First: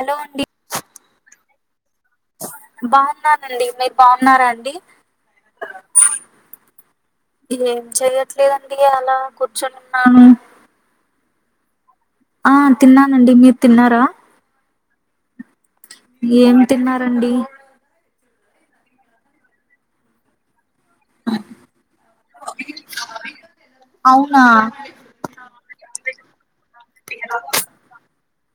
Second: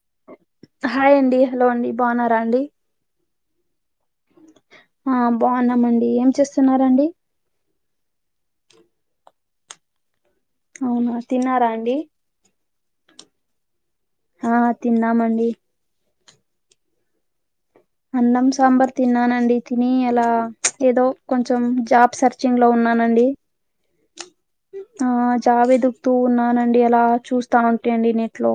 Hello అండి hi అండి hello అండి బావున్నారా అండి బావున్నానండి మీరు బావున్నారా అండి ఆ బావున్నామండి ఏం చేస్తున్నారండి ఏం చెయ్యట్లేదండి అలా కూర్చొనున్నాను అవునా తిన్నారా అండి ఆ తిన్నానండి మీరు తిన్నారా ఆ తిన్నామండి ఏం తిన్నారండి అన్నం సాంబార్ తిన్నానండి తిని అలా ఏదో కొంచెం జాబ్ సెర్చింగ్ లో ఉన్నానండి అవునా ఆ జాబ్ ఎదుకుతూ ఉన్నానండి అలా చూస్తా ఉంటి అండి నెట్ లో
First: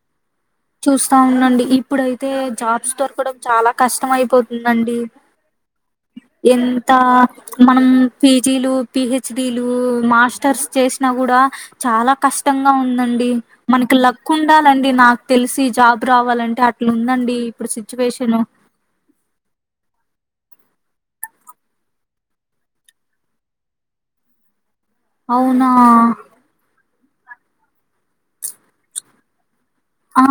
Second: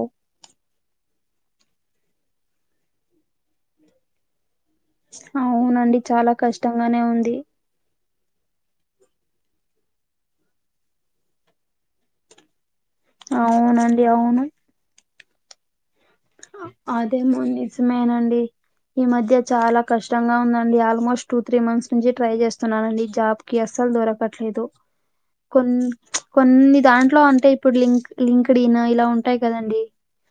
చూస్తా ఉండండి ఇప్పుడయితే జాబ్స్ దొరకడం చాలా కష్టం అయిపో తుందండి అవునండి చాలా ఎంత కష్టంగానే ఉంది మనం పీ జీ లు పి హెచ్ డి లు మాస్టర్స్ చేసినా గూడా చాలా కష్టంగా ఉందండి మనకి అవునండి లక్ అవును ఉండాలండి నాకు తెలిసి జాబ్ రావాలంటే అట్లుందండి అదేమో ఇప్పుడు సిచ్యువేషను నిజమేనండి ఈ మధ్య చాలా కష్టంగా ఉందండి ఆల్మోస్ట్ టూ త్రీ మంత్స్ నుంచి ట్రై చేస్తున్నానండి జాబ్ కి అస్సలు దొరకట్లేదు అవునా కొన్ కొన్ని దాంట్లో అంటే ఇప్పుడు లింక్ లింక్డ్ ఇన్ ఇలా ఉంటాయి కదండి ఆ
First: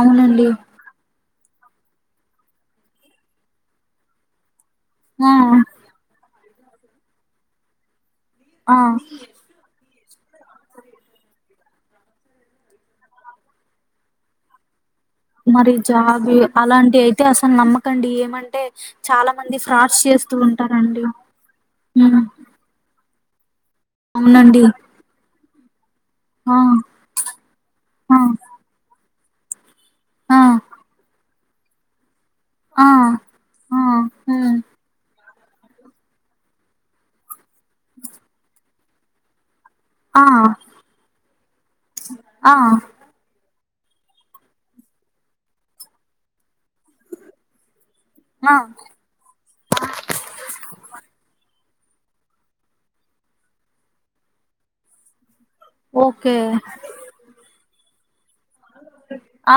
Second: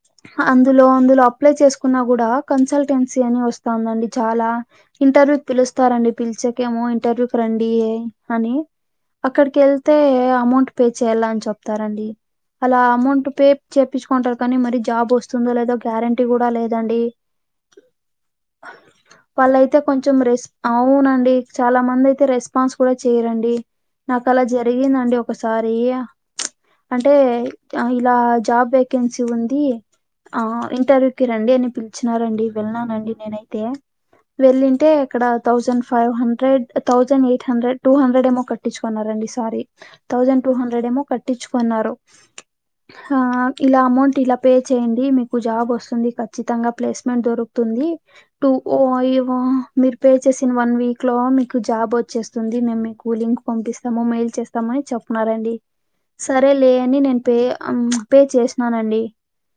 అవునండి దులో అందులో అప్లై చేసుకున్నా కూడా కన్సల్టెన్సీ అని వస్తావుందండి చాలా ఆ ఇంటర్వ్యూ కి పిలుస్తారండి పిలిచేకేమో ఇంటర్వ్యూ కి రండి అని ఆ అక్కడికెళ్తే అమౌంట్ పే చెయ్యల్లా అని చెప్తారండి అలా అమౌంట్ పే చేపిచ్చుకొంటారు కానీ మరీ జాబోస్త్ మరి జాబ్ అలాంటియి అయితే అసలు నమ్మకండి ఏమంటే చాలా మంది వాళ్ళయితే ఫ్రాడ్స్ కొంచెం చేస్తూ రెస్ ఉన్ అవునండి చాలా మంది అయితే రెస్క్ పాన్స్ కూడా చేయరండి నాకు అలా అవునండి జరిగిందండి ఒకసారి ఆ అంటే ఆ ఇలా జాబ్ వేకెన్సీ ఉంది ఆ ఇంటర్వ్యూకిి రండి అని పిలిచినారన్ డి ఆ వెళ్ళినానండి నేనైతే ఆ ఉమ్ వెళ్ళింటే అక్కడ thousand five hundred thousand eight hundred two hundred ఏమో కట్టిచ్చుకున్నారండి సారీ ఆ థౌసన్ టూ హండ్రెడ్ ఏమో కట్టిచ్చుకొన్నారు ఆ హా ఇలా అమౌంట్ ఇలా పే చెయ్యండి మీకు జాబ్ వస్తుంది ఖచ్చితంగా ప్లేస్మెంట్ దొరుకుతుంది టూ ఆ ఓ ఇవో మీరు పే చేసిన వన్ వీక్ లో మీకు జాబ్ వచ్చేస్తుంది మేము మీకు లింక్ పంపిస్తాము మెయిల్ చేస్ తాం అని చెప్పినారండి ఓకే సరే లే అని నేను పే అం పే చేసినానండి ఆ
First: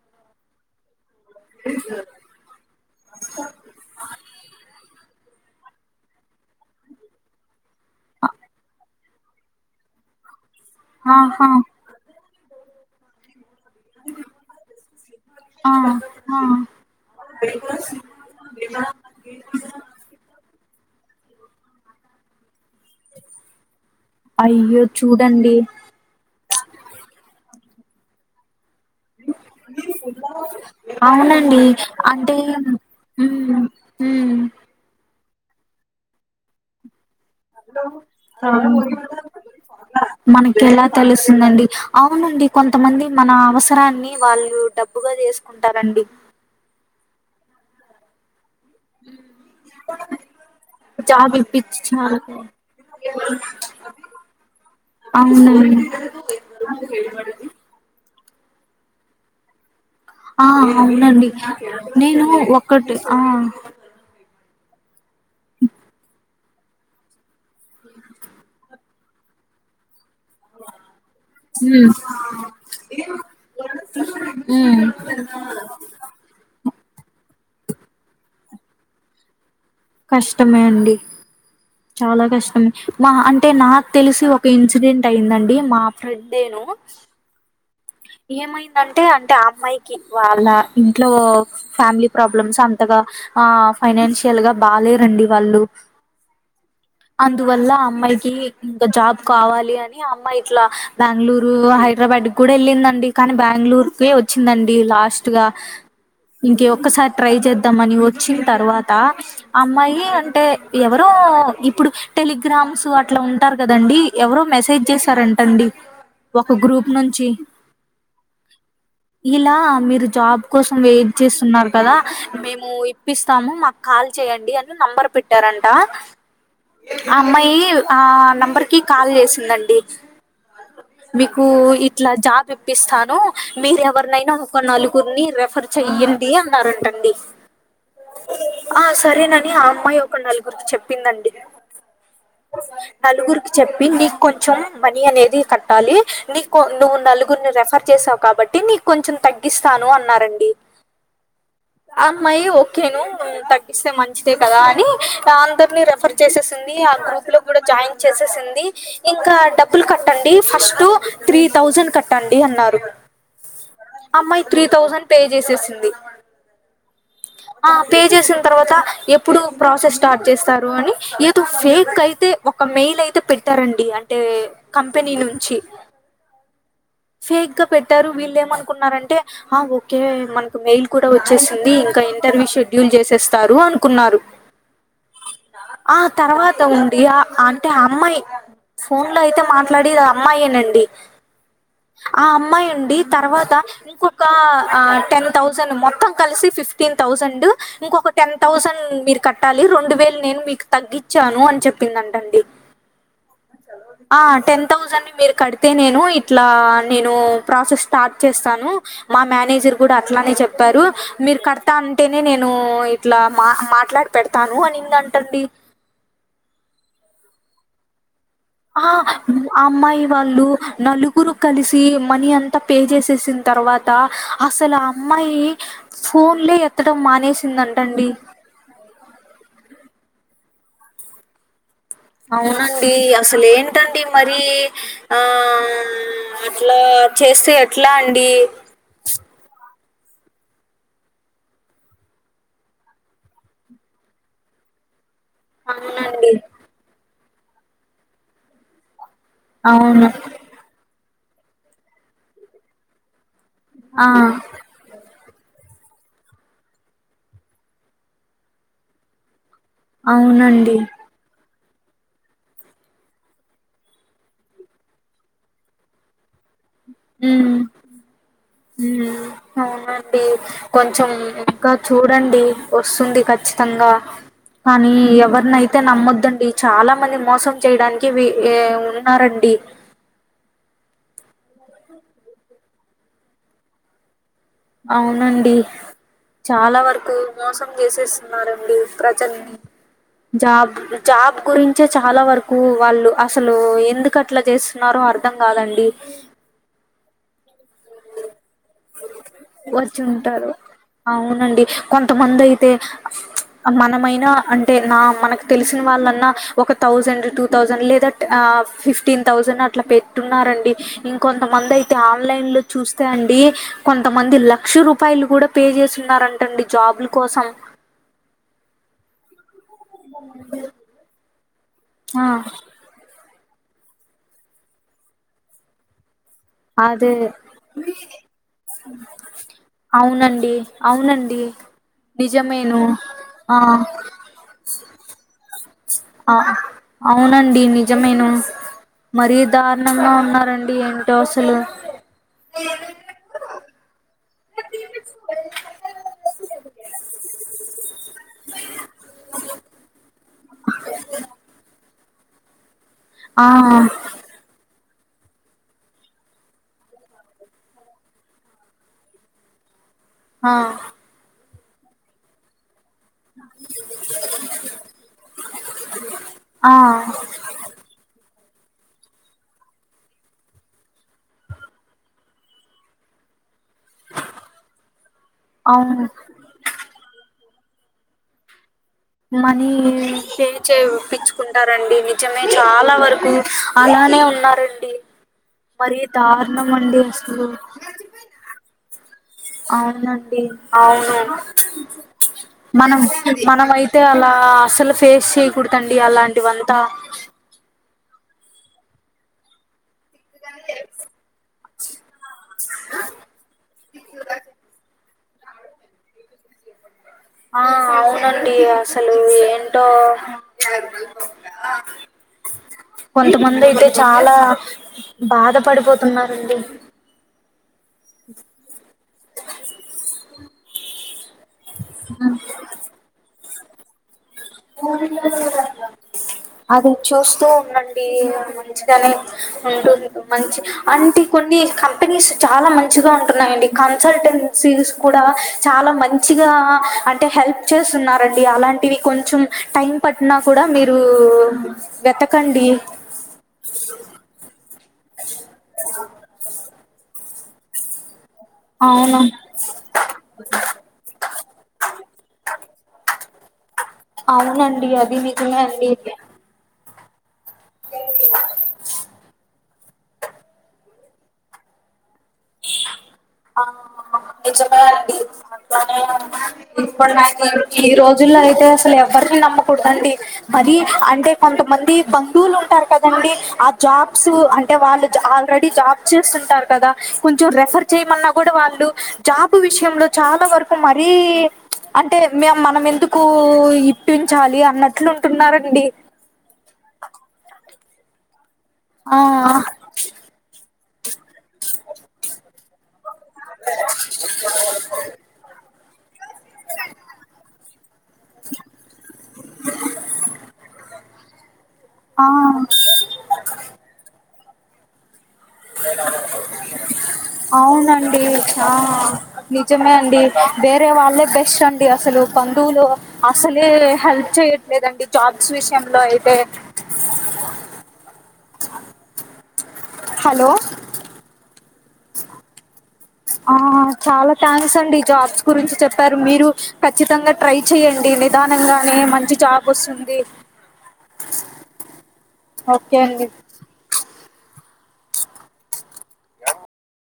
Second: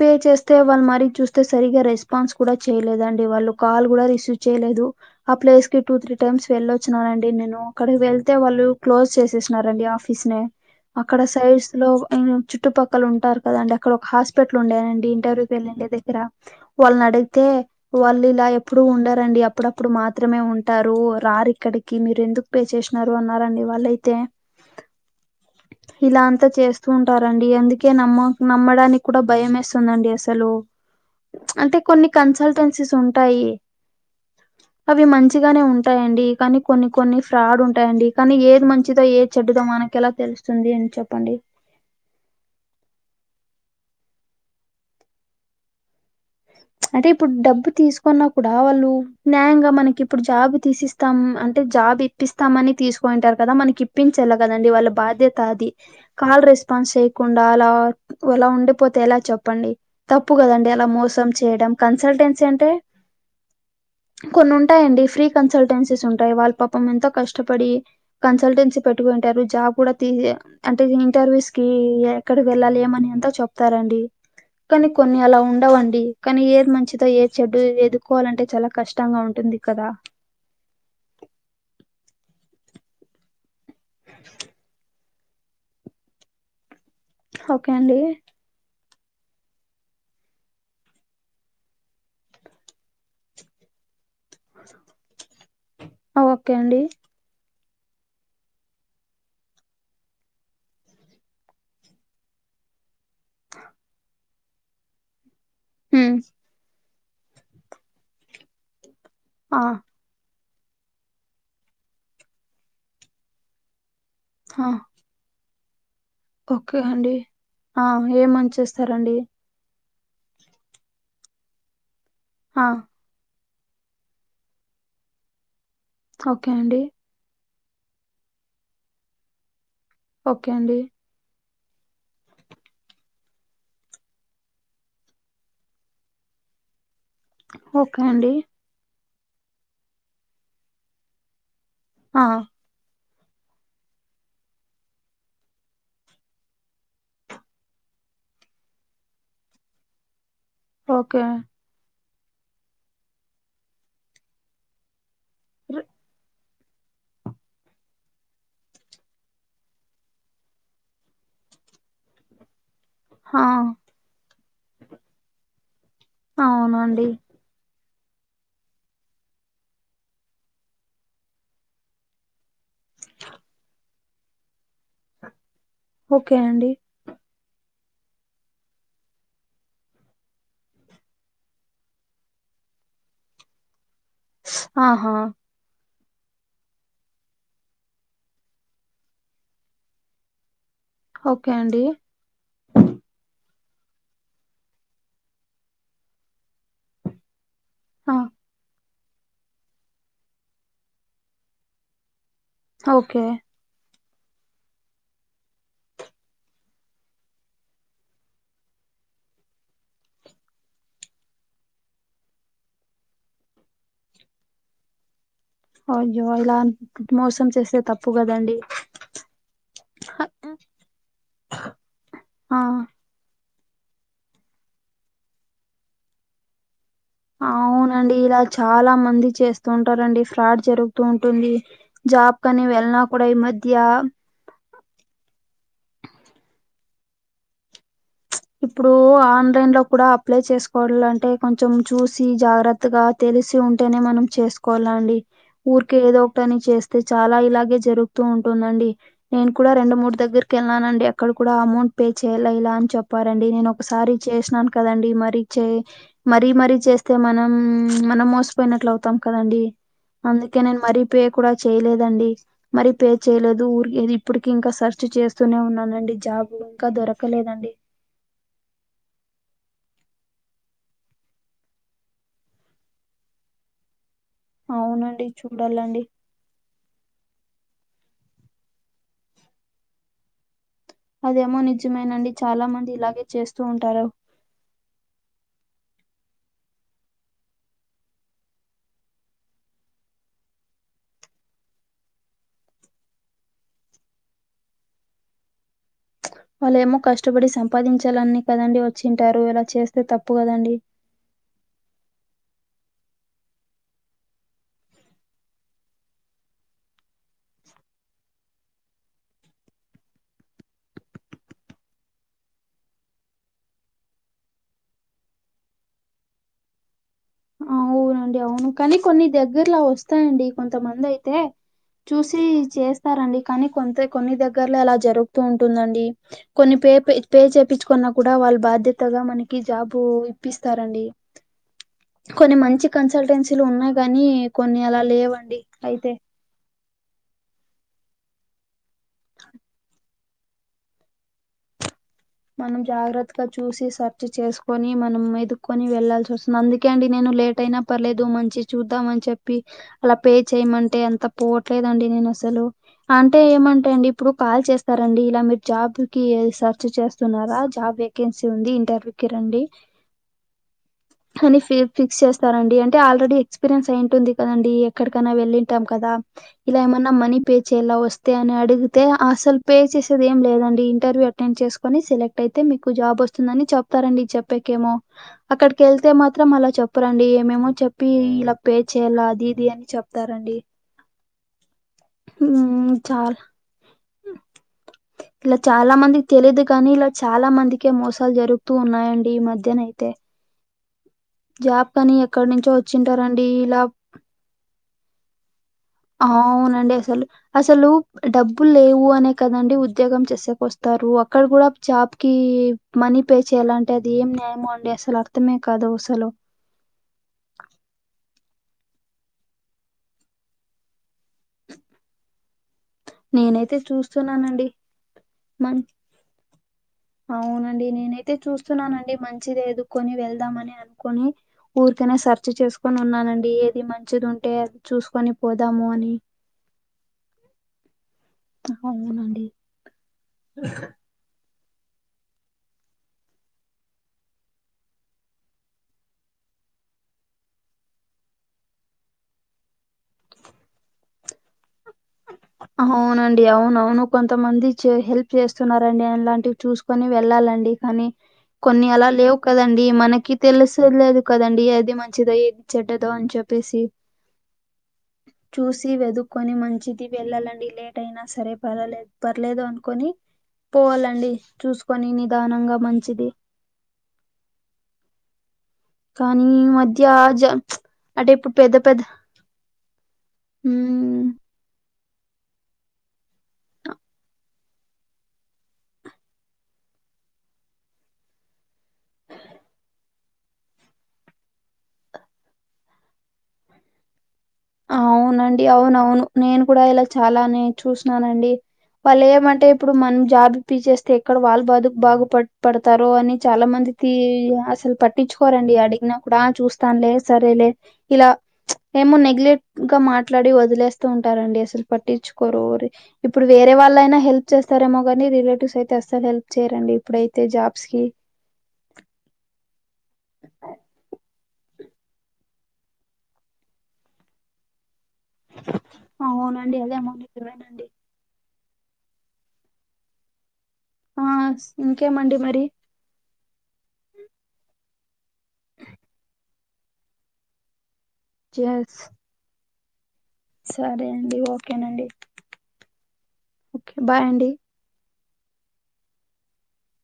పే చేస్తే వాళ్ళు మరీ చూస్ తే సరిగా రెస్పాన్స్ కూడా చెయ్లేదండి వాళ్ళు కాల్ గూడా రిసీవ్ చెయ్యలేదు ఆ ప్లేస్ కి టూ త్రీ టైమ్స్ వెళ్లోచ్చినానండి నేను అక్కడికి వెళ్తే వాళ్ళు క్లోజ్ చేసేసినారండి ఆఫ్ ఫిస్ నే అక్కడ ఆహా సైడ్స్ లో ఉమ్ చుట్టుపక్కల ఉంటారు కదండ ఇక్కడ ఒక హాస్పిటలుడేనండి ఇంటర్వకి ఆ వెళ్లిన్ దగ్గర ఆ వాళ్ళని అడిగితే వాళ్లు ఇలా చెప్ ఏప్పుడు ఉండరండి అప్పుడప్పుడు మాత్రమే ఉంటారు రారు ఇక్కడికి మీరు ఎందుకు పేచేస్ న్నరు అన్నారండి వాళ్ళైతే అయ్యో చూడండి ఇలాంతా చేస్తూ ఉంటారండి అందుకే నమ్మ నమ్మడాని కుడా భయం మేస్తుందండి అస్సలు అవునండి అంటే కొన్ని అంటే కన్సల్టెన్సీస్ ఉంటాయి ఉమ్ ఉమ్ అవి మంచిగానే ఉంటాయండి కానీ కొన్ని కొన్ని ఫ్రాడ్ ఉంటాయండి కానీ ఏది అవును మంచిదో ఏ చెడ్డదో మనకెలా తెలుస్తుంది మనకెలా అని చెప్పండి తెలుస్తుందండి. అవునండి కొంతమంది మన అవసరాన్ని వాళ్ళు డబ్బుగా చేస్కుంటారండి అంటే ఇప్పుడు డబ్బు తీసు కున్నప్పుడా వళ్ళు న్యాయంగా మనకి ఇప్పుడు జాబు తీసిస్తాం జాబ్ అంటే ఇప్పిచ్చి చాలు జాబిప్పిస్తామని తీస్ పోయింటరు కదా మనకిప్పించలా కదండి వాళ్ళ బాధ్యతాది అవునండి. కాల్ రెస్పాన్స్ చేయకుండా అలా అలా ఉండిపోతే ఎలా చెప్పండి తప్పు ఆ కదండి అలా మోస్ తం అవునండి. చేయడం నేను కన్సల్టెన్సీ అంటే ఒక్కటి ఆ కొన్ని ఉంటయిండి ఫ్రీ కన్సల్టెన్సీస్ ఉంటాయి వాళ్ళ పాపం ఎంతో కష్టపడి కన్సల్టెన్సీ పెట్టుకుంటారు జాబ్ కూడా తీసె అంటే ఇంటర్వస్ కి హ్మ్ ఎక్కడికి వెళ్ళాలి ఏమని అంత చెప్తారండి హ్మ్ కానీ కొన్ని అలా ఉండవండి కానీ ఏది మంచితో ఏది చెడ్డదో ఎదుకోవాలంటే చాలా కష్టంగా ఉంటుంది కదా కష్టమే అండి చాలా కష్టమ్ మా అంటే నాకు తెలిసి ఒక ఇన్సిడెంట్ టైందండి మా ఫ్రెండేను ఓకే అండి ఏమైందంటే అంటే ఆ అమ్మాయికి వాళ్ళ ఇంట్లో ఫ్యామిలీ ప్రాబ్లమ్స్ అంతగా ఆ ఫైనాన్షి యల్గా బాలేరండి వాళ్ళు ఓకే అండి అందువల్ల అమ్మాయికి ఇంకా జాబ్ కావాలి అని అమ్మాయి ఇట్లా బాంగ్ళూరు హైడ్రాబాడ్ కూడెళ్ళిందండి కానీ బాంగ్ళూర్కీ వచ్చిందండి లాస్ట్ గా హ్మ్ ఇంకీ ఒక్కసారి ట్రై చేద్దామని ఒచ్చిన తర్వాత ఆ అమ్మాయి అంటే ఎవరో ఇప్పుడు టెలిగ్రామ్స్ అట్ల ఉంటారు గదండి ఎవరో ఆ మెసేజ్ చేస్ స్తారంటండి ఒక గ్రూప్ నుం డి ఆ ఏమని చేస్తారండి లా మీరు జాబ్ కోసం వెయిట్ చేస్తున్నారు కదా ఆ మేము ఇప్ ప్పిస్తాము మాకు కాల్ చేయండి అని నంబర్ పెట్టారంట ఓకే అండి ఆ అమ్మాయి ఆ నెంబర్కి కాల్ చేసిందండి ఓకే అండి మీకూ ఇ ట్లా జాబిప్పిస్తాను మీరు ఎవర్నైనా ఒక నలుగుర్ని రెఫర్ చెయ్యండి అన్నారంటండి ఓకే అండి ఆ సరేనని ఆ అమ్మాయి ఒక నలుగుర్కి చెప్పిందండి ఆ నలుగుర్కి చెప్పి నీకొంచం మనీ అనేది కట్టాలి నీ కు నువ్వు నలుగుర్ని రెఫర్ చేసావ్ కాబట్టి నీకొంచం తగ్గిస్తాను అన్నారండి ఓకే అండి ఆ అమ్మాయి ఓకేను తగ్గిస్తే మంచిదే కదా అని ర్ అందరినీ రెఫర్ చేసేసి ది ఆ గ్రూప్ లో కూడా జాయిన్ చేసేసింది ఇంకా డబ్బులు కట్టండి ఫస్టు త్రీ థౌజండ్ కట్టండి అన్నారు హా అమ్మాయి త్రీ థౌజండ్ పే చేసేసింది ఔనండి ఆ పే చేసిన్తర్వాత ఎప్పుడు ప్రాసెస్ స్టార్ట్ చేస్తారు అని ఏదో ఫేకైతే ఒక మేయిలైతే పెట్టారండి అంటే కంపెనీ నుంచి ఓకే అండి ఫేక్ గా పెట్టారు వీల్లేమనుకున్నారంటే ఆ ఓకే మనకు మెయిల్ కూడా వచ్చేసింది ఇంకా ఇంటర్వ్యూ షెడ్యూల్ చేసేస్తారు అనుకున్నారు ఆహా ఆ తర్వాత ఉండి ఆ అంటే అమ్మాయి ఫోన్ లో అయితే మాట్లాడేది అమ్మాయేనండి ఓకే అండి ఆ అమ్మాయండి తర్వాత ఇంకొక టెన్ థౌజండ్ మొత్తం కలిసి ఫిఫ్టీన్ థౌజండ్ ఇంకొక ఆ టెన్ థౌసండ్ మీరు కట్టాలి రెండు వేలు నేను మీకు తగ్గించాను అని చెప్పిందంటండి ఓకే ఆ టెన్ థౌసండ్ ని మీరు కడితే నేను ఇట్లా నేను ప్రాసెస్ స్టార్ట్ చేస్తాను మా మేనేజర్ కూడా అట్లానే చెప్పారు మీరు కడతా అంటేనే నేను ఇట్లా మా మాట్లాడు కడతాను అనిందంటండి అయ్యో ఇలా మోసం చేస్తే తప్పు కదండి ఆ అమ్మాయి వాళ్ళు నలుగురు కలిసి మనీ ఆ అంతా పే చేసేసిన తర్వాత అసలు ఆ అమ్మాయి ఫోన్లే ఎత్తడం మానేసిందంటండి అవునండి ఇలా చాలా మంది చేస్తూ ఉంటారండి ఫ్రాడ్ జరుగుతూంటుంది అవునండి అసలే ఏంటండి మరి దీ ఆ అట్లా చేస్తే ఎట్లా అండి ఇప్పుడు ఆన్లైన్ లో కూడా అప్లై చేసుకోవలంటే కొంచెం చూసి జాగ్ర త్తగా తెలిసి ఉంటేనే మనం చేసుకోవాల అండి ఊరిక ఏదో అవునండి. ఒకటని చేస్తే చాలా ఇలాగే జరుగుతూంటుందండి నేను కూడా రెండు అవును. మూడు దగ్గర కెళ్ళనండి అక్కడ కూడా అమౌంట్ పే చేయల ఇలా అని చెప్పారండి నేను ఆ! ఒకసారి చేసినా కదండి మరి చే మరీ మరీ చేస్తే మనం మనం మోసపోయినట్లు అవుతాం కదండి అందుకే అవునండి. నేను మరీ పే కూడా చేయలేదండి మరి పే చేయలేదు ఊరికే ఇప్పటికి ఇంకా సెర్చ్ చేస్తూనే ఉన్నానండి జాబ్ ఇంకా దొరకలేదండి మ్ అవునండి కొంచెం ఇంకా చూడండి వస్తుంది ఖచ్చితంగా కానీ అవునండి ఎవర్నైతే చూడాలండి. నమ్మొద్దండి చాలా మంది మోసం చేయడానికి వి ఉన్నారండి అదేమో నిజమేనండి చాలా మంది ఇలాగే చేస్తూ ఉంటారు అవునండి చాలా వరకు మోసం చేసేస్తున్నారండి ప్రజల్ని జాబ్ జాబ్ గురించే చాలా వరకు వాళ్ళు అసలు ఎందుకట్లా చేస్ న్నారు అర్థం గాదండి వాళ్ళేమో కష్టపడి సంపాదించాలని కదండి వచ్చింటారు ఇలా చేస్తే తప్పు వచ్చుంటారు గదండి అవునండి కొంతమంది అయితే చ్ మనమైనా అంటే నా మనకు తెలిసిన వాళ్ళన్నా ఒక థౌజండ్ టూ థౌసండ్ లేదా అ ఫిఫ్టీన్ థౌజండ్ అట్లా పెట్టున్నారండి ఇంకా కొంతమంది అయితే ఆన్లైన్ లో చూస్తే అండి కొంతమంది లక్ష రూపాయలు గూడా పే చేసి ఉన్నారంటండి జాబ్ల కోసం అవునండి అవును కానీ కొన్ని దగ్గరల వస్తాయండి కొంతమంది అయితే ఆ చూసి చే స్తారండి కానీ కొంత కొన్ని దగ్గర్లో అలా జరుగుతూ ఉంటుందండి కొన్ని పే అదే పే పేచేపించుకున్నా గూడా వాళ్ళు బాధ్యతగా మనకి జాబు అవునండి ఇప్పిస్తారండి అవునండి కొన్ని నిజమేను మంచి కన్సల్టెన్సీలు ఆ ఉన్నాయి గాని కొన్ని అలా లేవండి అయితే ఆ అవునండి నిజమేను మరి దారుణంగా ఉన్నారండి ఏంటో అసలు మనం జాగ్రత్తగా చూసి సర్ చేసుకొని మనం ఎదుకోని ఎళ్లాల్సి వస్తుంది అందుకే అండి నేను లేట్ అయినా పర్లేదు మంచి చూద్దామని చెప్పి అలా పే చేయమంటే ఎంత పోవట్లేదు అండి నేను అసలు అంటే ఆ ఏమంటే అండి ఇప్పుడు కాల్ చేస్తారండి ఇలా మీరు జాబ్కి సర్చ్ చేస్త స్తున్నారా జాబ్ వేకెన్సీ ఉంది ఇంటర్వ్యూ కి రండి ఆ కాని సేఫ్ ఫిక్స్ చేస్తారండి అంటే ఆల్రెడీ ఎక్స్పీరియన్స్ అయి ఉంటుంది కదండి ఎక్కడికైనా వెళ్ళింటాం కదా ఆ ఇలా ఏమన్నా మనీ పే చేయలా వస్తే అని అడిగితే అసలు పే చేసేది ఏం లేదండి ఇంటర్వ్యూ అటెండ్ చేస్ అని సెలెక్ట్ అయితే మీకు జాబ్ వస్తుందని చెప్తారండి చెప్పకేమో అక్కడి అవును వెళ్తే మాత్ర మాత్రం అలా చెప్పరండి ఏమేమో చెప్పి ఇల పే చేయ్యాలా మనీ ఫే చేయో పించు కుంటారండి నిజమే చాలా వరకు అలానే ఉన్నారండి ఇలా చాలా మరీ మందికి తెలీదు దారుణం కాని అండి ఇలా అసలు చాలా మందికే మోసాలు జరుగుతూ ఉన్నాయండి ఈ మధ్య అవునండి అవును జాబ్ కని ఎక్కడి నుంచో మనం వచ్చింటారండి మనం ఇలా అయితే అలా అసలు ఫేస్ చే ప్పుడుతండి అలాంటివంతా అవునండి అసలు అసలు డబ్బులు లేవు అనే కదండి ఉద్యో ఉద్యోగం చేసేక వస్తారు అక్కడ గూడా జాబ్ కి మనీ పే చేయ్యాలంటే అది ఏం న్యాయమో అండి అసలు అ అర్థమే కాదు అసలు ఆ అవునండి అసలు ఏంటో కొంతమంది నేనైతే అయితే చాలా చూస్తున్నానండి బాధ మన్ పడిపోతున్నారండి అవునండి నేనైతే చూస్తున్నానండి మంచిది ఎదుకొని వెళ్దామని అనుకొని ఊరికనే సర్చ చేసుకొని ఉన్నానండి ఏది మంచిదో ఉ అది చూస్తూ ఉంనండి మంచిగానే అవునండి. ఉంటు మంచి అంటి కొన్ని కంపెనీస్ చాలా మంచిగా ఉంటున్నాయండి కన్సల్టెన్సీస్ గూడా చాలా మంచి మంచిగా అంటే హెల్ప్ చేస్తున్నారండి అలాంటివి కొన్ చెం టైం పట్టినా కూడా మీరు వెతకండి అవునండి అవునవును కొంతమంది చే హెల్ప్ చేస్తున్నారండి అలాంటివి చూసు కొని వెళ్ళాలండి కానీ కొన్ని అలా అవును లేవుక్ కదండి మనకి తెలుసెలేదు కదండి ఏది మంచిదో ఏది చెడ్డదో అని చెప్పేసి. అవునండి అది నిజమే అండి కొని మంచిది వెళ్ళాలండి లేట్ అయినా సరే పరలేదు పర్లేదు అనుకొని. పోవాలండి చూసుకొని నిదానంగా మంచిది ఆ నిజమే అండి కానీ ఈ మధ్య జ ఈ అంటే రోజుల్లో ఇప్పుడు అయితే పెద్ద అసలు పెద్ద ఎవరిని నమ్మకూడదండి. మరి ఉమ్ అంటే కొంతమంది బంధువులు ఉంటారు కదండి ఆ జాబ్స్ అన్ టే వాళ్ళు జ ఆల్రెడీ జాబ్ చేస్తుంటారు కదా కొంచెం రెఫర్ చేయమన్నా కూడా వాళ్ళు జాబ్ విషయంలో చాలా వరకు మరీ చ్ అంటే మే మనం ఎందుకు ఇప్పించాలి అన్నట్లు అవునండి ఉంటున్నారండి. అవునవును నేను కూడా ఇలా చాలానే చూసినానండి ఆ వాళ్ళు ఏమంటే ఇప్పుడు మనం జాబ్ ఇప్పిచేస్తే ఎక్కడ వాళ్ళ బాదుకు బాగుపడు పడతారో అని చాలా మందికి అసలు పట్టించుకోరండి అడిగినా. కూడా చూస్తానులే సరేలే ఇలా చ్ ఏమో నెగ్లెక్ట్ గా మాట్లాడి వదిలేస్తూ ఉంటారండి అసలు ఆ పట్టించుకోరు ఒరి ఇప్పుడు వేరే వాళ్ళైనా హెల్ప్ చేస్తారేమో గాని రిలేటివ్స్ అయితే అస్సలు హెల్ప్ చేయ్యరండి ఇప్పుడైతే జాబ్స్కి. అవునండి ఆ నిజమే అండి వేరే వాళ్ళే బెస్ట్ అండి అసలు బంధువులు అసలే హెల్ప్ చేయట్లేదండి జాబ్స్ విషయంలో అయితే ఆవునండి అదేమో నిజమేనండి హలో ఆస్ ఇంకేమండి మరి ఆ చాలా థ్యాంక్స్ అండి జాబ్స్ గురించి చెప్పారు మీరు ఖచ్చితంగా ట్రై చేయండి నిదానంగానే జస్ మంచి జాబ్ వొస్తుంది. సరే అండి ఓకే నండి ఓకే అండి ఓకే బాయ్ అండి